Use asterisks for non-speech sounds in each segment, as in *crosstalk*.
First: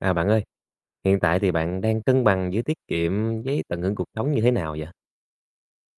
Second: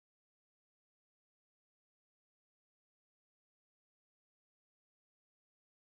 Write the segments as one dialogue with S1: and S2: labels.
S1: À, bạn ơi, hiện tại thì bạn đang cân bằng giữa tiết kiệm với tận hưởng cuộc sống như thế nào vậy?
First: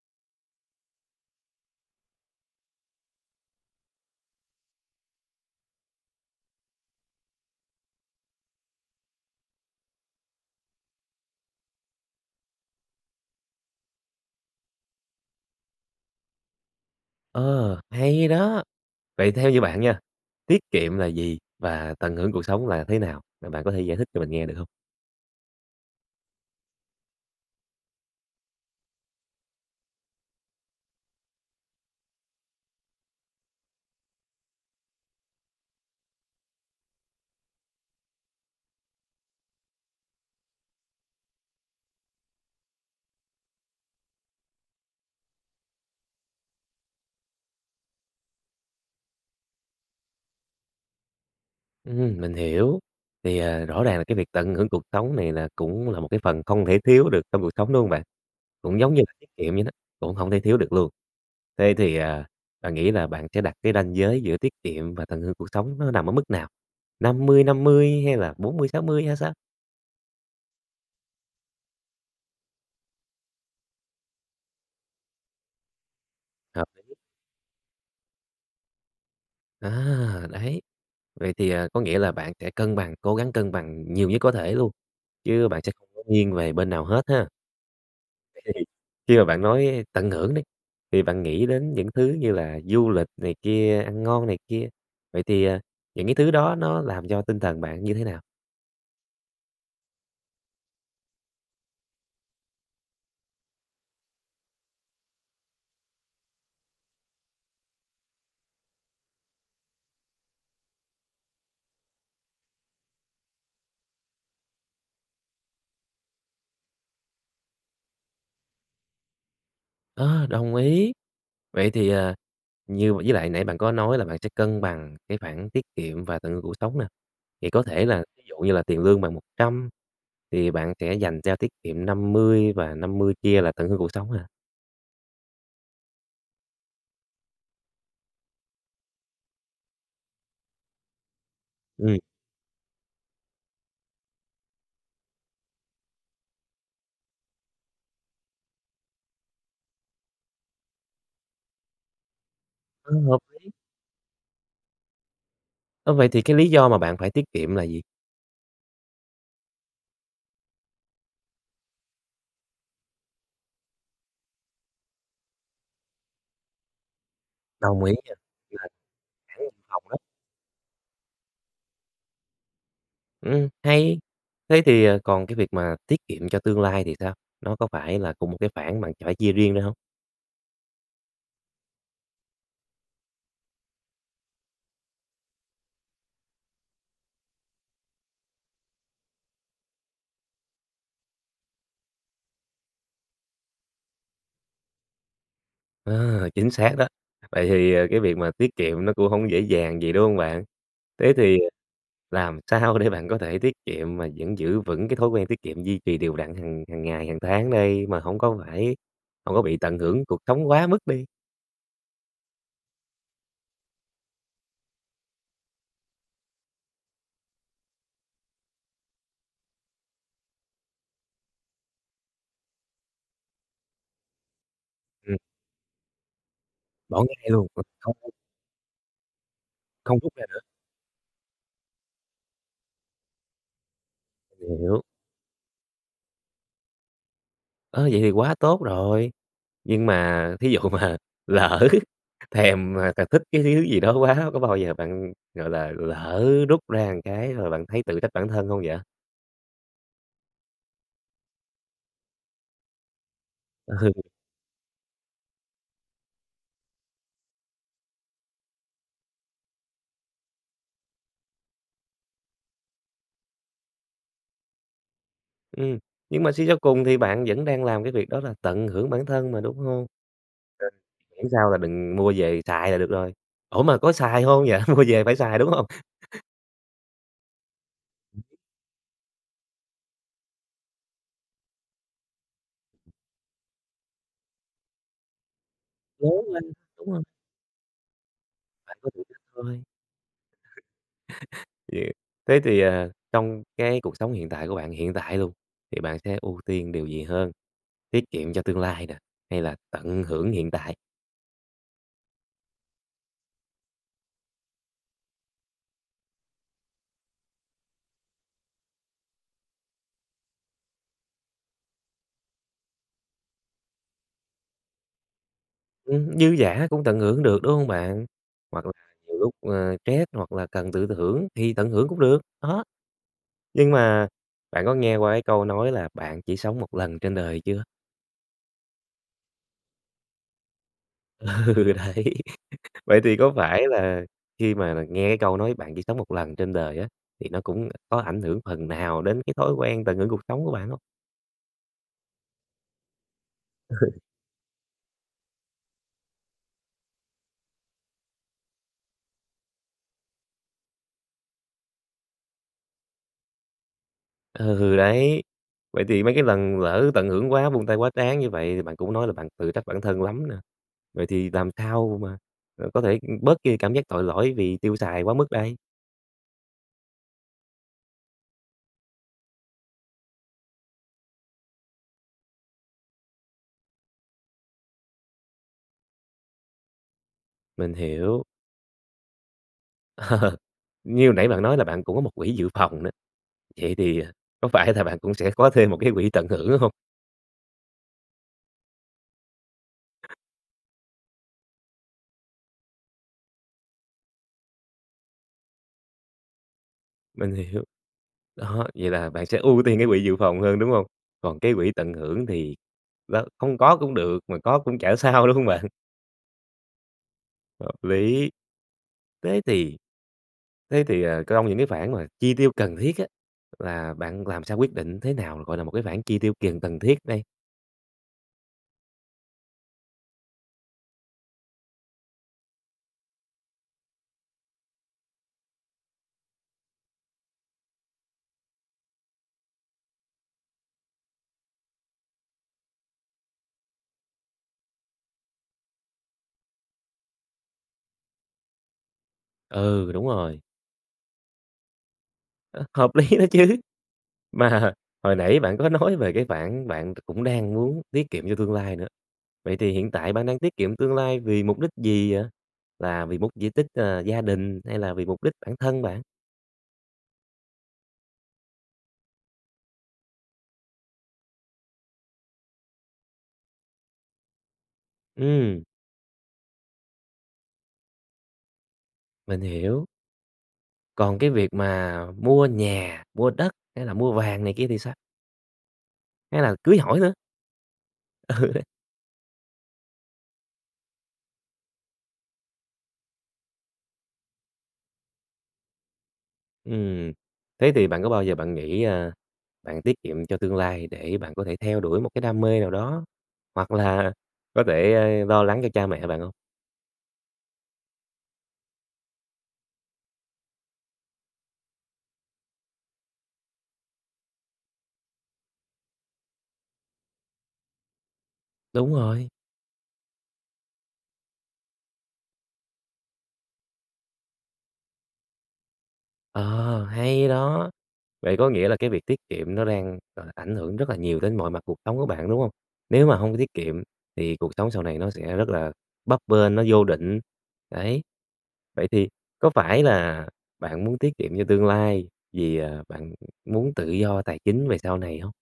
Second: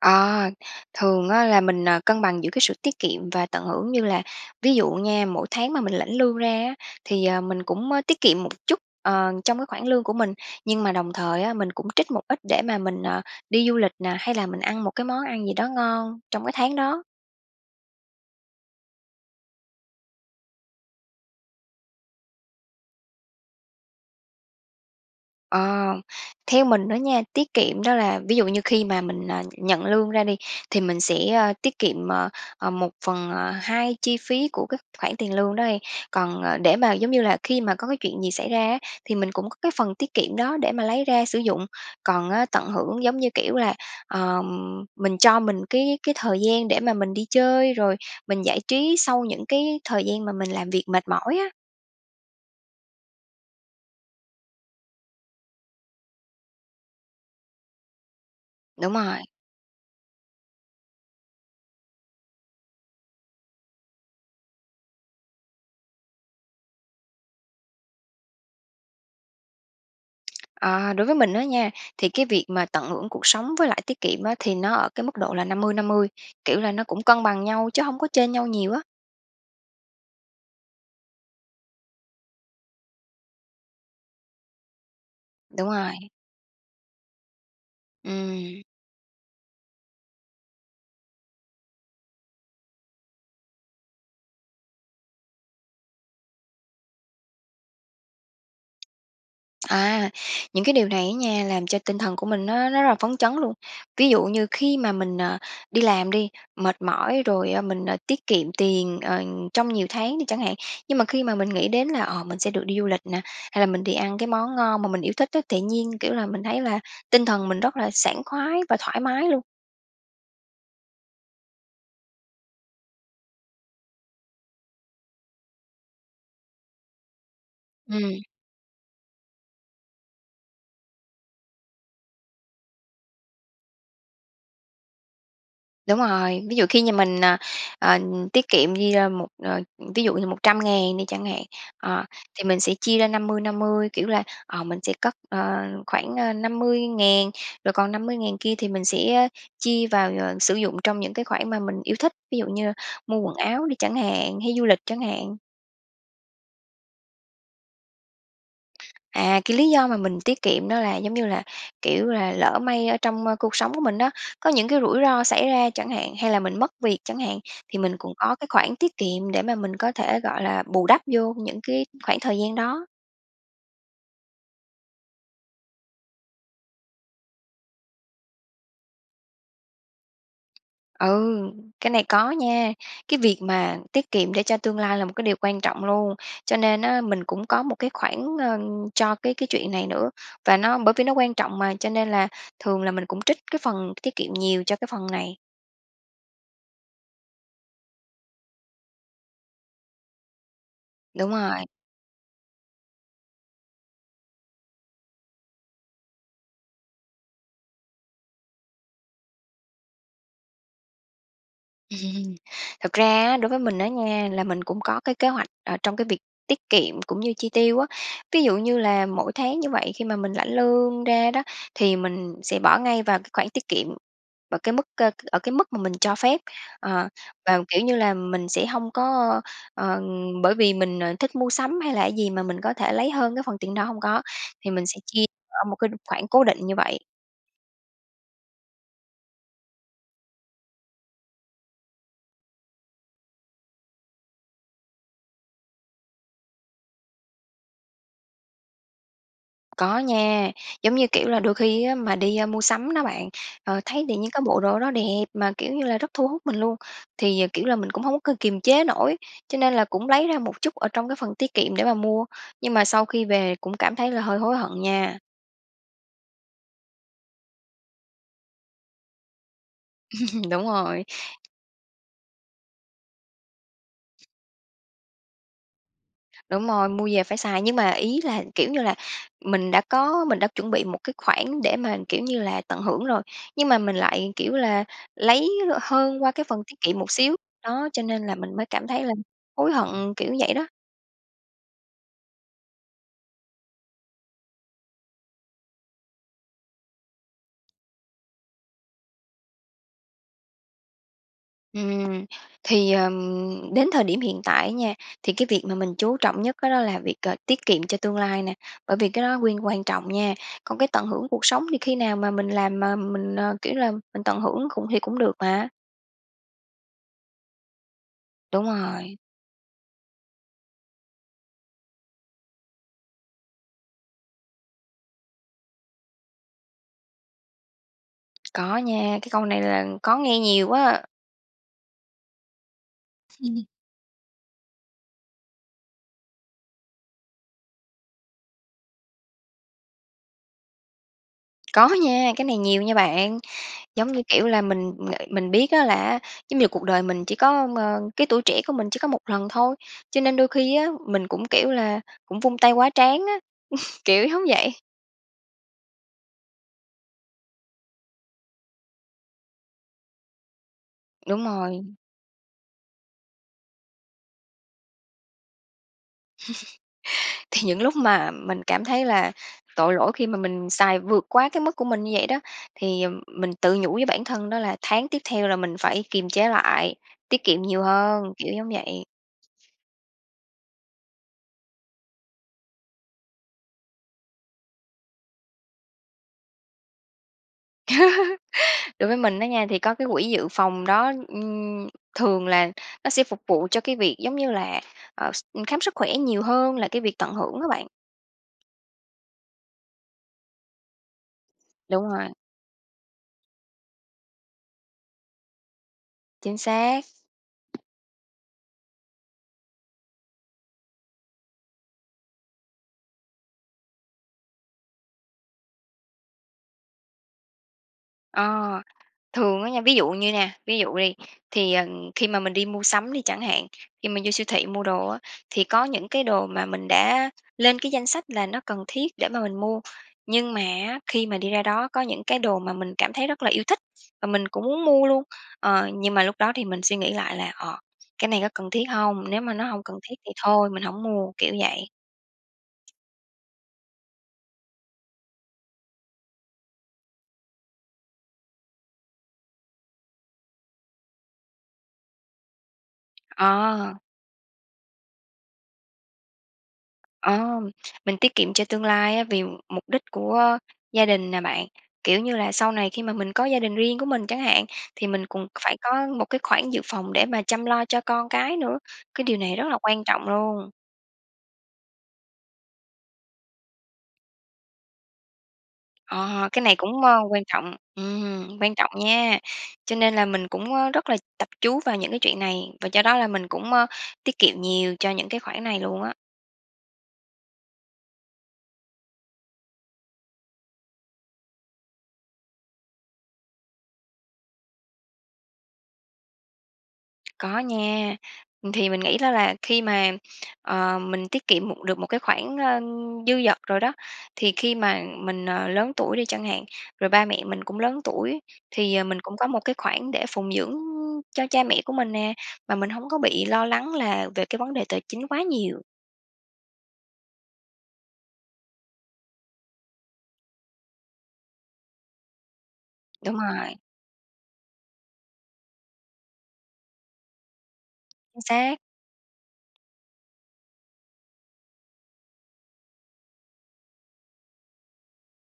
S2: À, thường á là mình, à, cân bằng giữa cái sự tiết kiệm và tận hưởng như là ví dụ nha, mỗi tháng mà mình lãnh lương ra á, thì, ờ, mình cũng, a, tiết kiệm một chút, ờ, trong cái khoảng lương của mình. Nhưng mà đồng thời á, mình cũng trích một ít để mà mình, ờ, đi du lịch nà, hay là mình ăn một cái món ăn gì đó ngon trong cái tháng đó.
S1: Ờ, hay đó. Vậy theo như bạn nha, tiết kiệm là gì? Và tận hưởng cuộc sống là thế nào? Và bạn có thể giải thích cho mình nghe được hông?
S2: Ờ. Theo mình đó nha, tiết kiệm đó là ví dụ như khi mà mình, à, nhận lương ra đi, thì mình sẽ, a, tiết kiệm, ờ, ờ, 1/2 chi phí của cái khoản tiền lương đó đi. Còn, ờ, để mà, giống như là, khi mà có cái chuyện gì xảy ra á, thì mình cũng có cái phần tiết kiệm đó để mà lấy ra sử dụng. Còn á, tận hưởng, giống như kiểu, là, ờm, mình cho mình cái cái thời gian để mà mình đi chơi, rồi mình giải trí sau những cái thời gian mà mình làm việc mệt mỏi á.
S1: Ừm, mình hiểu. Thì, ờ, rõ ràng là cái việc tận hưởng cuộc sống này là cũng là một cái phần không thể thiếu được trong cuộc sống, đúng hông bạn? Cũng
S2: Đúng
S1: giống như
S2: rồi.
S1: là kiệm vậy đó, cũng hổng thể thiếu được luôn. Thế thì à, bạn nghĩ là bạn sẽ đặt cái ranh giới giữa tiết kiệm và tận hưởng cuộc sống nó nằm ở mức nào? 50-50? Hay là 40-60? Hay sao?
S2: Ờ, đối với mình á nha, thì cái việc mà tận hưởng cuộc sống với lại tiết kiệm á, thì nó ở cái mức độ là 50/50, kiểu
S1: Hợp
S2: là, nó cũng cân bằng nhau, chứ hông có chênh nhau nhiều á.
S1: À, đấy. Vậy thì, à, có nghĩa là bạn sẽ cân bằng cố gắng cân bằng nhiều nhất có thể luôn, chứ bạn
S2: Đúng
S1: sẽ
S2: rồi.
S1: nghiêng về bên nào hết ha.
S2: Ừm.
S1: *unintelligible* Khi mà bạn nói tận hưởng đi thì bạn nghĩ đến những thứ như là du lịch này kia, ăn ngon này kia, vậy thì, ờ, những cái thứ đó nó làm cho tinh thần bạn như thế nào?
S2: À, những cái điều này á nha, làm cho tinh thần của mình nó nó rất là phấn chấn luôn. Ví dụ như khi mà mình, ờ, đi làm đi, mệt mỏi, rồi, ơ, mình, ờ, tiết kiệm tiền, ờ, trong nhiều tháng đi chẳng hạn. Nhưng mà khi mà mình nghĩ đến là, ờ, mình sẽ được đi du lịch nè, hay là mình đi ăn cái món ngon mà mình yêu thích á, tự nhiên, kiểu là, mình thấy là tinh thần mình rất là sảng khoái và thoải mái luôn.
S1: Ơ, đồng ý! Vậy thì, ờ, như với lại nãy bạn có nói là bạn sẽ cân bằng cái khoản tiết kiệm và tận hưởng cuộc sống nè, vậy có thể là
S2: Ừm.
S1: ví dụ như là tiền lương bạn 100, thì bạn sẽ dành cho tiết kiệm 50 và 50 kia là tận hưởng cuộc sống hả?
S2: Đúng rồi, ví dụ khi nhà mình, ờ, ờ, tiết kiệm đi, ơ, một, ờ ví dụ như 100.000 đi chẳng hạn.
S1: Ừm.
S2: Ờ, thì mình sẽ chia ra 50-50, kiểu là, ờ, mình sẽ cất, ờ, khoảng, ơ, 50.000 rồi còn 50.000 kia thì mình sẽ, ơ, chia vào, ờ, sử dụng trong những cái khoản mà mình yêu thích, ví dụ như
S1: Ừm, hợp
S2: mua quần
S1: lý.
S2: áo đi chẳng hạn, hay du lịch chẳng hạn.
S1: Ơ, vậy thì cái lý do mà bạn phải tiết kiệm là gì?
S2: À, cái lý do mà mình tiết kiệm đó là, giống như là, kiểu là, lỡ may ở trong cuộc sống của mình đó, có những cái rủi ro xảy ra chẳng hạn, hay là mình mất việc chẳng hạn, thì
S1: Đồng ý
S2: mình
S1: nha,
S2: cũng có cái
S1: là
S2: khoản tiết kiệm để
S1: kiểu
S2: mà mình
S1: phòng
S2: có
S1: đó.
S2: thể, gọi là, bù đắp vô những cái khoảng thời gian đó.
S1: Ừm, hay. Thế thì, ờ, còn cái việc mà tiết kiệm cho tương lai thì sao? Nó có phải là cùng một cái khoản bạn phải chia riêng ra hông?
S2: Ừ, cái này có nha. Cái việc mà tiết kiệm để cho tương lai là một cái điều quan trọng luôn, cho nên á, mình cũng có một cái khoản, ơ, cho cái cái chuyện này nữa. Và nó bởi vì nó quan trọng mà, cho nên là thường là mình cũng trích cái phần tiết kiệm nhiều cho cái phần này.
S1: À, chính xác đó. Vậy thì, à, cái việc mà tiết kiệm nó cũng hông dễ dàng gì, đúng hông bạn? Thế
S2: Đúng
S1: thì, ờ
S2: rồi.
S1: làm sao để bạn có thể tiết kiệm mà vẫn giữ vững cái thói quen tiết kiệm duy trì đều đặn hằng hằng ngày, hàng tháng đây, mà hông có phải hông có bị tận hưởng cuộc sống quá mức đi?
S2: *laughs* Thật ra á, đối với mình á nha là mình cũng có cái kế hoạch, ờ, trong cái việc tiết kiệm cũng như chi tiêu á. Ví dụ như là mỗi tháng như vậy khi mà mình lãnh lương ra đó, thì mình sẽ bỏ ngay vào cái khoản tiết kiệm ở cái mức ơ,
S1: Ừm.
S2: ở cái mức mà mình cho phép.
S1: Bỏ
S2: Ờ,
S1: ngay luôn
S2: và, kiểu như
S1: *unintelligible*
S2: là, mình sẽ hông có
S1: Không
S2: ờ,
S1: rút ra nữa.
S2: bởi vì mình, ờ, thích mua sắm hay là gì mà mình có thể lấy hơn cái phần tiền đó, hông có.
S1: Mình
S2: Thì
S1: hiểu.
S2: mình sẽ chia ở một cái đ khoản cố định như vậy.
S1: Ơ, vậy thì quá tốt rồi. Nhưng mà thí dụ mà lỡ thèm mà t thích cái thứ gì đó quá có bao giờ bạn, gọi là, lỡ rút ra cái rồi bạn thấy tự trách bản thân hông vậy?
S2: Có nha, giống, như kiểu là, đôi khi á mà đi, ơ, mua sắm đó bạn,
S1: Ừ.
S2: ờ, thấy tự nhiên có bộ đồ đó đẹp mà, kiểu như là, rất thu hút mình luôn, thì, ờ, kiểu, là mình cũng hông có k kiềm chế nổi, cho nên là cũng lấy ra một chút ở trong cái phần tiết kiệm để mà mua. Nhưng mà sau khi về cũng cảm thấy là hơi hối hận nha.
S1: Ừm, nhưng mà suy cho cùng thì bạn vẫn đang làm cái việc đó là tận hưởng bản thân mà, đúng hông?
S2: *chuckles* Đúng
S1: Ờ.
S2: rồi.
S1: Miễn sao là đừng mua về xài là được rồi. Ủa, mà có xài hông vậy? Mua về phải xài, đúng hông? *chuckles*
S2: Đúng rồi, mua về phải xài nhưng mà ý là, kiểu như là, mình đã có mình đã chuẩn bị một cái khoản để mà, kiểu như là, tận hưởng rồi, nhưng mà mình lại, kiểu là, lấy l
S1: Lố
S2: hơn qua cái
S1: lăng,
S2: phần tiết
S1: đúng
S2: kiệm
S1: hông?
S2: một xíu. Đó, cho nên là mình mới
S1: Bạn
S2: cảm
S1: có dự
S2: thấy là
S1: định thôi.
S2: hối hận, kiểu vậy đó.
S1: *chuckles* Thế thì, ờ, trong cái cuộc sống hiện tại của bạn, hiện tại luôn, thì bạn sẽ ưu tiên điều gì hơn, tiết kiệm cho tương lai nè, hay là tận hưởng hiện tại?
S2: Ừm. Thì, ừm, đến thời điểm hiện tại á nha, thì cái việc mà mình chú trọng nhất cái đó là việc, ờ, tiết kiệm cho tương lai nè, bởi vì cái đó quyên quan trọng nha. Còn cái tận hưởng cuộc sống thì khi nào mà mình làm mà mình, ờ, kiểu là, mình tận hưởng cũng thì cũng được mà.
S1: Ừm, dư dả cũng tận hưởng được, đúng hông bạn? Hoặc
S2: Đúng
S1: là nhiều
S2: rồi.
S1: lúc, ơ, stress, hoặc là cần tự thưởng thì tận hưởng cũng được, đó. Nhưng mà bạn có nghe qua cái câu nói là "Bạn chỉ sống một lần trên đời" chưa?
S2: Có nha, cái câu này là có nghe nhiều á.
S1: Ừ, đấy. *laughs* Vậy thì có phải
S2: *unintelligible*
S1: là khi mà là nghe cái câu nói "Bạn chỉ sống một lần trên đời" á, thì nó cũng có ảnh hưởng phần nào đến cái thói quen tận hưởng cuộc sống của bạn hông?
S2: Có nha, cái này nhiều nha bạn.
S1: *laughs*
S2: Giống như, kiểu là, mình ng mình biết á là á, giống như là, cuộc đời mình chỉ có m cái tuổi trẻ của mình chỉ có 1 lần thôi, cho nên đôi khi á, mình cũng, kiểu là, cũng vung tay quá trán á, *laughs* kiểu, giống vậy.
S1: Ừ, đấy. Vậy thì mấy cái lần lỡ tận hưởng quá, vung tay quá trán như vậy thì bạn cũng nói là bạn tự trách bản thân lắm nè. Vậy thì
S2: Đúng
S1: làm
S2: rồi.
S1: sao mà, ờ, có thể, ưm, bớt đi cảm giác tội lỗi vì tiêu xài quá mức đây?
S2: *laughs* Thì những lúc mà mình cảm thấy là tội lỗi khi mà mình xài vượt quá cái mức của mình như vậy đó, thì, ừm, mình tự nhủ với bản thân đó là tháng tiếp theo là mình phải kiềm chế lại, tiết kiệm
S1: Mình
S2: nhiều
S1: hiểu.
S2: hơn, kiểu giống vậy.
S1: Ờ, như hồi nãy bạn nói là bạn cũng có một quỹ dự phòng nữa. Vậy thì, ờ, có phải là bạn cũng sẽ có thêm một cái quỹ tận hưởng, đúng hông?
S2: *laughs* Đối với mình á nha, thì có cái quỹ dự phòng đó, ưm, thường là nó sẽ phục vụ cho cái việc, giống như là, ờ, s khám sức khỏe nhiều hơn là cái việc tận
S1: Mình
S2: hưởng
S1: hiểu,
S2: á bạn.
S1: đó, vậy là bạn sẽ ưu tiên cái quỹ dự phòng hơn, đúng hông? Còn cái quỹ tận
S2: Đúng
S1: hưởng
S2: rồi.
S1: thì, đó, không có cũng được mà có cũng chả sao, đúng hông bạn?
S2: Chính xác.
S1: Hợp lý, thế thì thế thì, ờ, cong những cái khoản mà chi tiêu cần thiết á, là bạn làm sao quyết định thế nào, gọi là, một cái khoản chi tiêu kiền cần thiết đây?
S2: Ờ, thường á nha, ví dụ như nha, ví dụ đi, thì, ờ, khi mà mình đi mua sắm đi chẳng hạn, khi mình vô siêu thị mua đồ á thì có những cái đồ mà mình đã lên cái danh sách là nó cần thiết để mà mình mua, nhưng mà á, khi mà đi ra đó có những cái đồ mà mình cảm thấy rất là yêu thích mà mình cũng muốn mua luôn. Ờ, nhưng mà lúc đó thì mình suy nghĩ lại là, ờ, cái này có cần thiết hông? Nếu mà nó hông
S1: Ừ,
S2: cần
S1: đúng
S2: thiết thì
S1: rồi.
S2: thôi mình hổng mua, kiểu vậy.
S1: Ơ, hợp lý đó chứ, mà hồi nãy bạn có nói về cái khoản bạn cũng đang muốn tiết kiệm cho tương lai nữa. Vậy thì hiện tại bạn đang tiết kiệm tương lai vì mục đích gì vậy? Là vì mục di tích,
S2: Ờ.
S1: ờ, gia đình hay là vì mục đích bản thân bạn?
S2: Ờ, mình tiết kiệm cho tương lai á, vì mục đích của gia đình nè bạn. Kiểu như là, sau này khi mà mình có gia đình riêng của mình chẳng hạn, thì mình cùng
S1: Ừm.
S2: phải có một cái khoản dự phòng để mà chăm lo cho con cái nữa, cái điều
S1: Mình
S2: này rất là
S1: hiểu.
S2: quan trọng luôn.
S1: Còn cái việc mà mua nhà, mua đất hay là mua vàng này kia thì sao? Hay
S2: Ờ,
S1: là
S2: cái này
S1: cưới hỏi
S2: cũng,
S1: nữa?
S2: ơ, quan trọng,
S1: Ừ,
S2: ừm,
S1: đấy.
S2: quan trọngnha, cho nên là mình cũng, ơ, rất là tập chú vào những cái chuyện này, và do đó là mình cũng, ơ, tiết kiệm nhiều cho những cái khoản này luôn á.
S1: Ừm, thế thì bạn có bao giờ bạn nghĩ, a, bạn tiết kiệm cho tương lai để bạn có thể theo đuổi một cái đam mê nào đó? Hoặc là có thể, a, lo lắng cho cha mẹ bạn hông?
S2: Có nha. Thì mình nghĩ đó là khi mà, ờ, mình tiết kiệm một được một cái khoản, ơ, dư dật rồi đó, thì khi mà mình, ờ, lớn tuổi đi chẳng hạn, rồi ba mẹ mình cũng lớn tuổi,
S1: Đúng
S2: thì, ờ, mình
S1: rồi.
S2: cũng có một cái khoản để phụng dưỡng, ưm, cho cha mẹ của mình nè, mà mình hông có bị lo lắng là về cái vấn đề tài chính quá nhiều.
S1: Ờ, hay đó! Vậy có nghĩa là cái việc tiết kiệm nó đang, gọi là, ảnh hưởng rất là nhiều đến mọi mặt cuộc sống của bạn, đúng hông? Nếu mà hông
S2: Đúng
S1: có tiết
S2: rồi.
S1: kiệm thì cuộc sống sau này nó sẽ rất là bấp bênh, nó vô định, đấy.
S2: Xác.
S1: Vậy thì có phải là bạn muốn tiết kiệm cho tương lai vì, ờ, bạn muốn tự do tài chính về sau này hông?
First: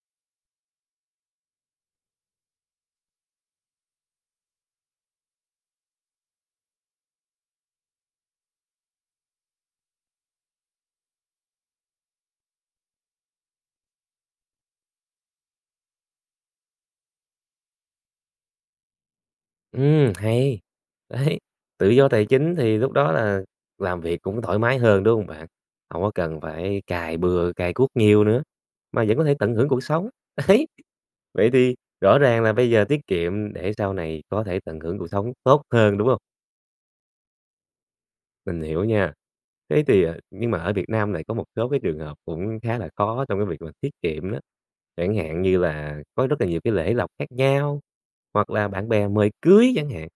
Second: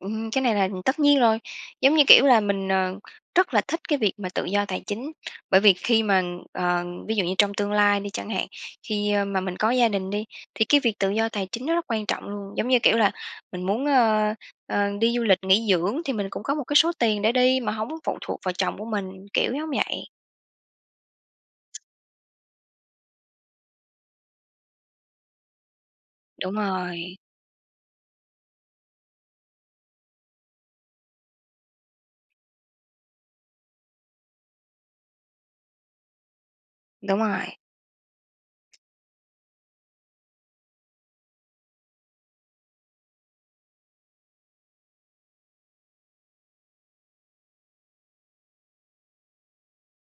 S2: Ừm, cái này là tất nhiên rồi, giống như, kiểu là, mình, ờ, rất là thích cái việc mà tự do tài chính bởi vì khi mà, ờ, ví dụ như trong tương lai đi chẳng hạn, khi, a, mà mình có gia đình đi, thì cái việc tự do tài chính nó rất quan trọng luôn. Giống như kiểu là, mình muốn, ơ, ơ, đi du lịch nghỉ dưỡng, thì mình cũng có một cái số tiền để đi mà hổng phụ thuộc vào chồng của mình, kiểu giống vậy.
S1: Ừm, hay. Đấy, tự do tài chính thì lúc đó là làm việc cũng thoải mái hơn, đúng hông bạn? Hổng có cần
S2: Đúng
S1: phải cày
S2: rồi.
S1: bừa, cày cuốc nhiều nữa, mà vẫn có thể tận hưởng cuộc sống. Đấy, vậy thì rõ ràng là bây giờ tiết kiệm, để sau này có thể tận hưởng cuộc sống tốt hơn, đúng hông?
S2: Đúng rồi.
S1: Mình hiểu nha. Thế thì, à nhưng mà ở Việt Nam này có một số cái trường hợp cũng khá là khó trong cái việc mà tiết kiệm đó. Chẳng hạn như là có rất là nhiều cái lễ lộc khác nhau, hoặc là bạn bè mời cưới chẳng hạn,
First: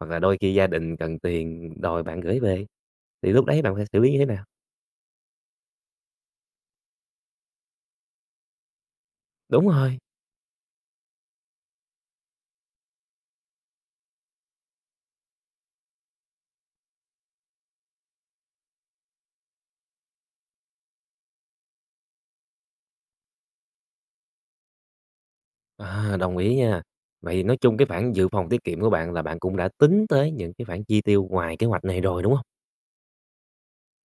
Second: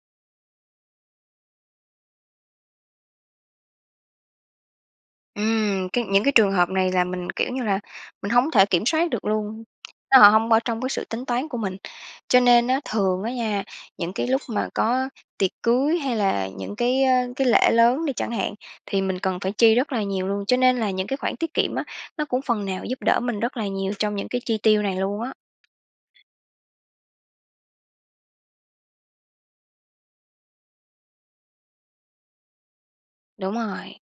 S1: hoặc là đôi khi gia đình cần tiền đòi bạn gởi về, thì lúc đấy bạn phải xử lý như thế nào?
S2: Ừm, cái những cái trường hợp này là mình, kiểu như là, mình hổng thể kiểm soát được luôn,
S1: Đúng rồi.
S2: nếu họ hông ở trong cái sự tính toán của mình. Cho nên á thường á nha, những cái lúc mà có tiệc cưới hay là những cái, ơ, cái lễ lớn đi chẳng hạn, thì mình cần phải chi rất là nhiều luôn. Cho nên là những cái khoản tiết kiệm á, nó cũng phần nào giúp đỡ mình rất là nhiều trong những cái chi tiêu này luôn á.
S1: À, đồng ý nha. Vậy thì nói chung cái khoản dự phòng tiết kiệm của bạn, là bạn cũng đã tính tới những cái khoản chi tiêu ngoài kế hoạch này rồi, đúng hông?
S2: Đúng rồi.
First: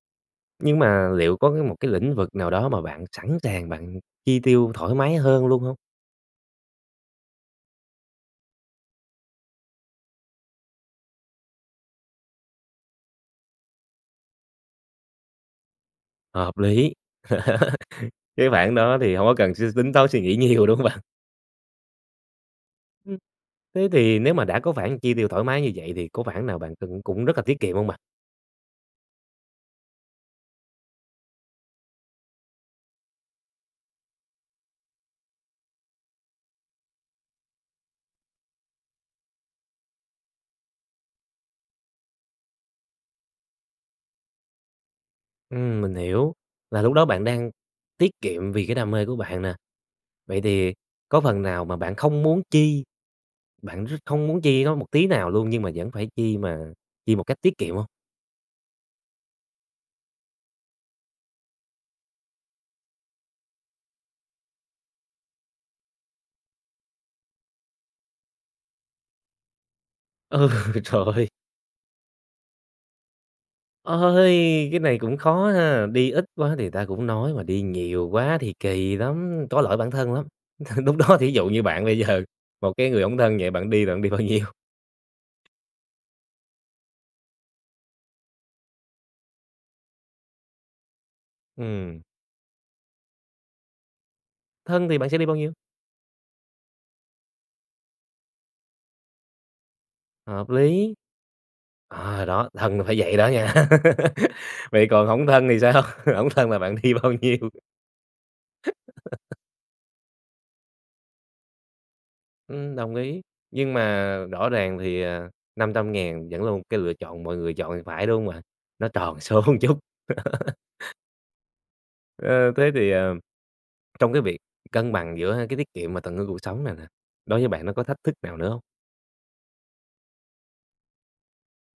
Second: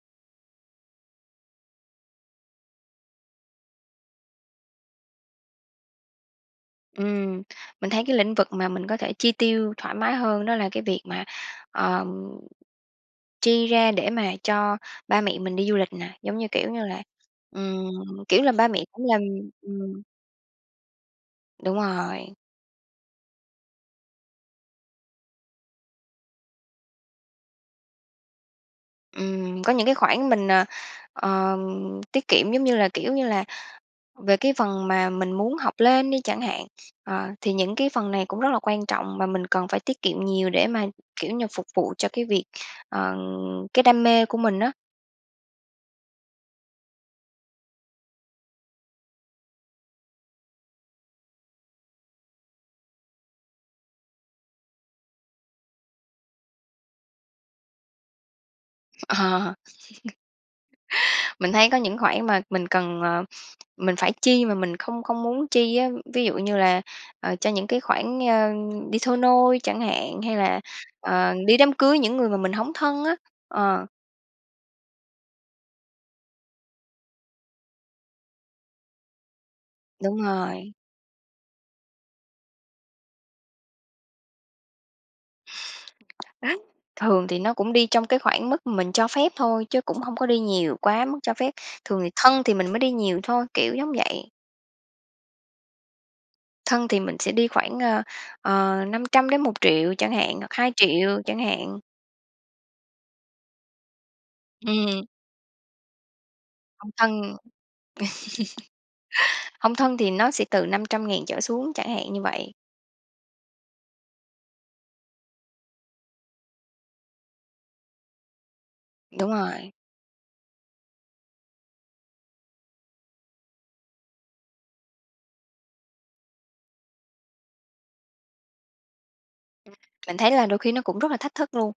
S1: Nhưng mà liệu có cái một cái lĩnh vực nào đó mà bạn sẵn sàng bạn chi tiêu thoải mái hơn luôn hông?
S2: Ừm. Mình thấy cái lĩnh vực mà mình có thể chi tiêu thoải mái hơn đó là cái việc mà, ờm chi ra để mà cho ba mẹ mình đi du lịch nè, giống như
S1: Hợp
S2: kiểu như
S1: lý.
S2: là,
S1: *laughs*
S2: ừm, kiểu
S1: Cái
S2: là, ba
S1: khoản
S2: mẹ
S1: đó
S2: cũng
S1: thì
S2: làm,
S1: hổng có cần suy tính
S2: ừm
S1: toán, suy nghĩ nhiều, đúng hông bạn?
S2: Đúng rồi.
S1: Ừm. Thế thì nếu mà đã có khoản chi tiêu thoải mái như vậy thì có khoản nào bạn cần cũng rất là tiết kiệm hông bạn?
S2: Ừm, có những cái khoản mình, ờ, ờ, tiết kiệm, giống như là, kiểu như là, về cái phần mà mình muốn học lên đi chẳng hạn, ờ, thì những cái phần này cũng rất là quan trọng và mình cần phải tiết kiệm nhiều để mà, kiểu như, phục vụ cho cái việc, ờ, cái đam mê của mình á.
S1: Ừm, mình hiểu. Là lúc đó bạn đang tiết kiệm vì cái đam mê của bạn nè, vậy thì có phần nào mà bạn không muốn chi, bạn r không muốn chi nó một tí nào luôn nhưng mà vẫn phải chi mà chi một cách tiết kiệm hông?
S2: Ờ. *laughs* Mình thấy có những khoản mà mình cần, ờ, mình phải chi mà mình không không muốn chi á, ví dụ như là, ờ, cho những cái khoản, ơ, đi thôi nôi chẳng hạn, hay
S1: Ừ,
S2: là,
S1: trời
S2: ờ, đi đám cưới những người mà mình hổng thân á. Ờ.
S1: Ôi, cái này cũng khó ha! Đi ít quá thì người ta cũng nói mà đi nhiều quá thì kỳ lắm, có lỗi bản thân
S2: Đúng
S1: lắm.
S2: rồi.
S1: Lúc đó thí dụ như bạn bây giờ, một cái người hổng thân vậy bạn đi là bạn đi bao nhiêu?
S2: *chuckles* Thường thì nó cũng đi trong cái khoảng mức mình cho phép thôi, chứ cũng hông có đi nhiều quá mức cho phép, thường
S1: Ừm.
S2: thì thân thì mình mới đi nhiều thôi, kiểu giống vậy.
S1: Thân thì bạn sẽ đi bao nhiêu?
S2: Thân thì mình sẽ đi khoảng, ơ, ờ, 500.000-1.000.000 chẳng hạn,
S1: Hợp
S2: hoặc hai
S1: lý.
S2: triệu chẳng hạn.
S1: À, đó, thân là phải vậy đó nha. *laughs* Vậy còn
S2: Ừm.
S1: hổng thân thì sao? Hổng thân là bạn
S2: Hông
S1: đi bao
S2: thân
S1: nhiêu? *laughs*
S2: *chuckles* hông thân thì nó sẽ từ 500.000 trở xuống, chẳng hạn như vậy.
S1: Ừm, đồng ý. Nhưng mà rõ ràng thì, ờ, 500.000 vẫn là một cái lựa chọn mọi người chọn thì phải, đúng hông bạn? Nó tròn
S2: Đúng
S1: số
S2: rồi.
S1: chút. *laughs* Ơ, thế thì, à, trong cái việc cân bằng giữa cái tiết kiệm và tận hưởng cuộc sống này nè, đối với bạn nó có thách thức nào nữa hông?
S2: Mình thấy là đôi khi nó cũng rất là thách thức luôn,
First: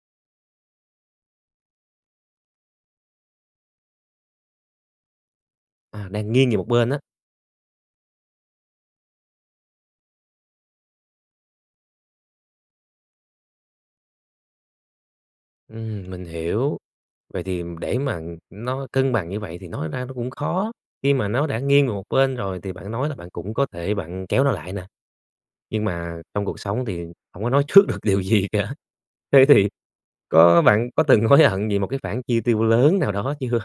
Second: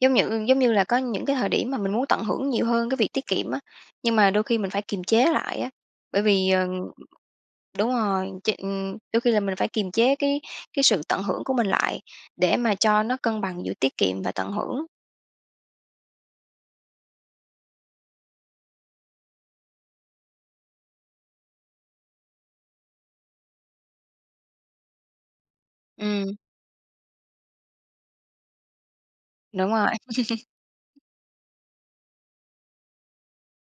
S2: giống nhự giống như là có những cái thời điểm mà mình muốn tận hưởng nhiều hơn cái việc tiết kiệm á, nhưng mà đôi khi mình phải kiềm chế lại á.
S1: À,
S2: Bởi
S1: đang nghiêng
S2: vì,
S1: về một
S2: ờ
S1: bên á.
S2: đúng rồi, ch đôi khi là mình phải kiềm chế cái cái sự tận hưởng của mình lại, để mà cho nó cân bằng giữa tiết kiệm và tận hưởng.
S1: Ừm, mình hiểu. Vậy thì, ừm, để mà, ừm, nó cân bằng như vậy thì nói ra nó cũng khó, khi mà nó đã nghiêng về một bên rồi thì bạn nói là bạn cũng có thể bạn kéo nó lại nè, nhưng mà
S2: Ừm.
S1: trong cuộc sống thì hổng có nói trước được điều gì cả. Thế thì,
S2: Đúng rồi.
S1: có bạn
S2: *chuckles*
S1: có từng hối hận vì một cái khoản chi tiêu lớn nào đó chưa?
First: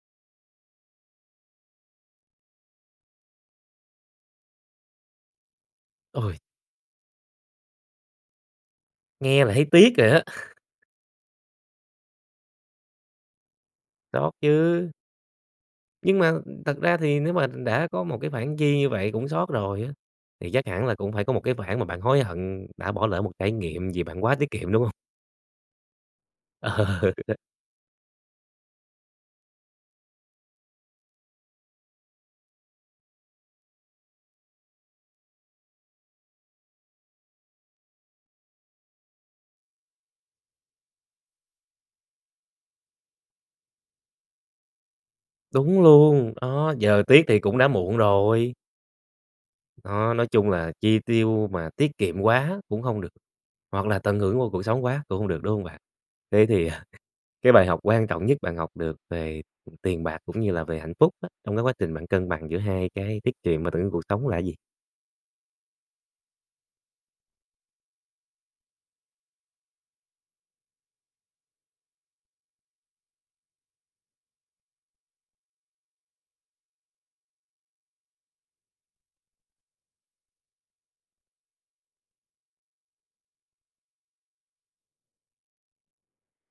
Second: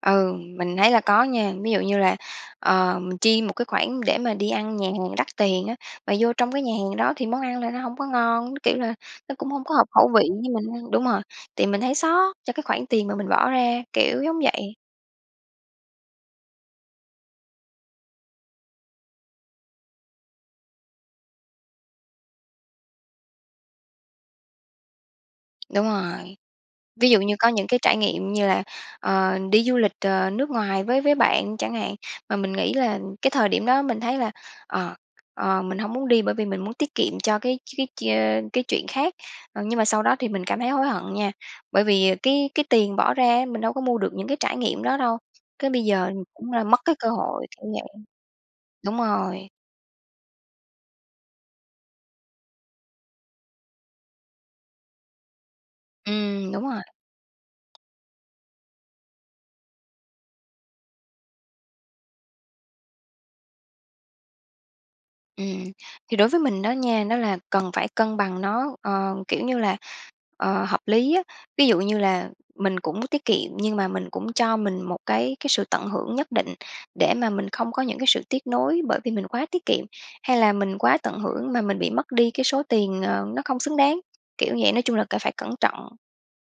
S2: Ừ, mình thấy là có nha. Ví dụ như là, ờm, mình chi một cái khoản để mà đi ăn nhà hàng đắt tiền á, mà vô
S1: Ôi!
S2: trong cái nhà hàng đó thì món ăn là nó hông có ngon, nó, kiểu là, nó
S1: Nghe
S2: cũng
S1: là thấy
S2: hông có hợp
S1: tiếc rồi
S2: khẩu
S1: á.
S2: vị với
S1: *chuckles*
S2: mình ăn. Đúng rồi, thì mình thấy xót cho cái khoản tiền mà mình bỏ ra, kiểu,
S1: Xót
S2: giống vậy.
S1: chứ. Nhưng mà, thật ra thì nếu mà đã có một cái khoản chi như vậy cũng xót rồi á, thì chắc hẳn là cũng phải có một cái khoản mà bạn hối hận đã bỏ lỡ một trải nghiệm vì bạn quá tiết kiệm, đúng hông?
S2: Đúng rồi, ví
S1: Ờ.
S2: dụ như có những cái trải nghiệm như là, ờ, đi du lịch, ờ, nước ngoài với với bạn chẳng hạn, mà mình nghĩ là cái thời điểm đó mình thấy là, ờ, ờ, mình hông muốn đi bởi vì mình muốn tiết kiệm cho cái cái chuyên cái chuyện khác. Ờ, nhưng mà sau đó thì mình cảm thấy hối hận nha bởi vì cái cái tiền bỏ ra á mình đâu có mua được những cái trải nghiệm đó đâu, cái bây
S1: Đúng
S2: giờ
S1: luôn,
S2: cũng là
S1: đó,
S2: mất cái
S1: giờ
S2: cơ
S1: tiếc thì
S2: hội,
S1: cũng đã
S2: kiểu vậy.
S1: muộn rồi.
S2: Đúng rồi.
S1: Đó, nói chung là chi tiêu mà tiết kiệm quá cũng hông được, hoặc là tận hưởng vô cuộc sống quá cũng hông được, đúng hông bạn? Thế
S2: Ừm, đúng
S1: thì, ờ,
S2: rồi.
S1: cái bài học quan trọng nhất bạn học được về tiền bạc cũng như là về hạnh phúc á, trong cái quá trình bạn cân bằng giữa hai cái tiết kiệm và tận hưởng cuộc sống là gì?
S2: Ừm. Thì đối với mình đó nha, nó là cần phải cân bằng nó, ờ, kiểu như là, ờ, hợp lý á. Ví dụ như là mình cũng tiết kiệm nhưng mà mình cũng cho mình một cái cái sự tận hưởng nhất định để mà mình không có những cái sự tiếc nối bởi vì mình quá tiết kiệm, hay là mình quá tận hưởng mà mình bị mất đi cái số tiền, ờ, nó không xứng đáng, kiểu vậy, nói chung là cả phải cẩn trọng.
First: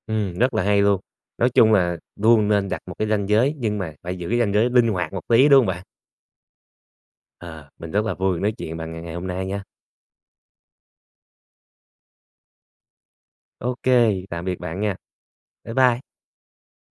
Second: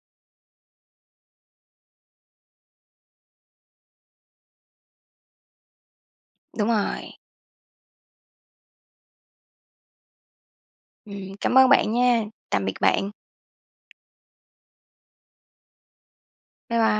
S1: Ừm, rất là hay luôn. Nói chung là luôn nên đặt một cái ranh giới nhưng mà phải giữ cái ranh giới linh hoạt một tí, đúng hông bạn?
S2: Đúng rồi.
S1: À, mình rất là vui được nói chuyện bạn ngày ngày hôm nay nha.
S2: Ừm, cảm ơn bạn nha, tạm biệt bạn.
S1: Ô kê, tạm biệt bạn nha. Bye bye.
S2: Bye bye.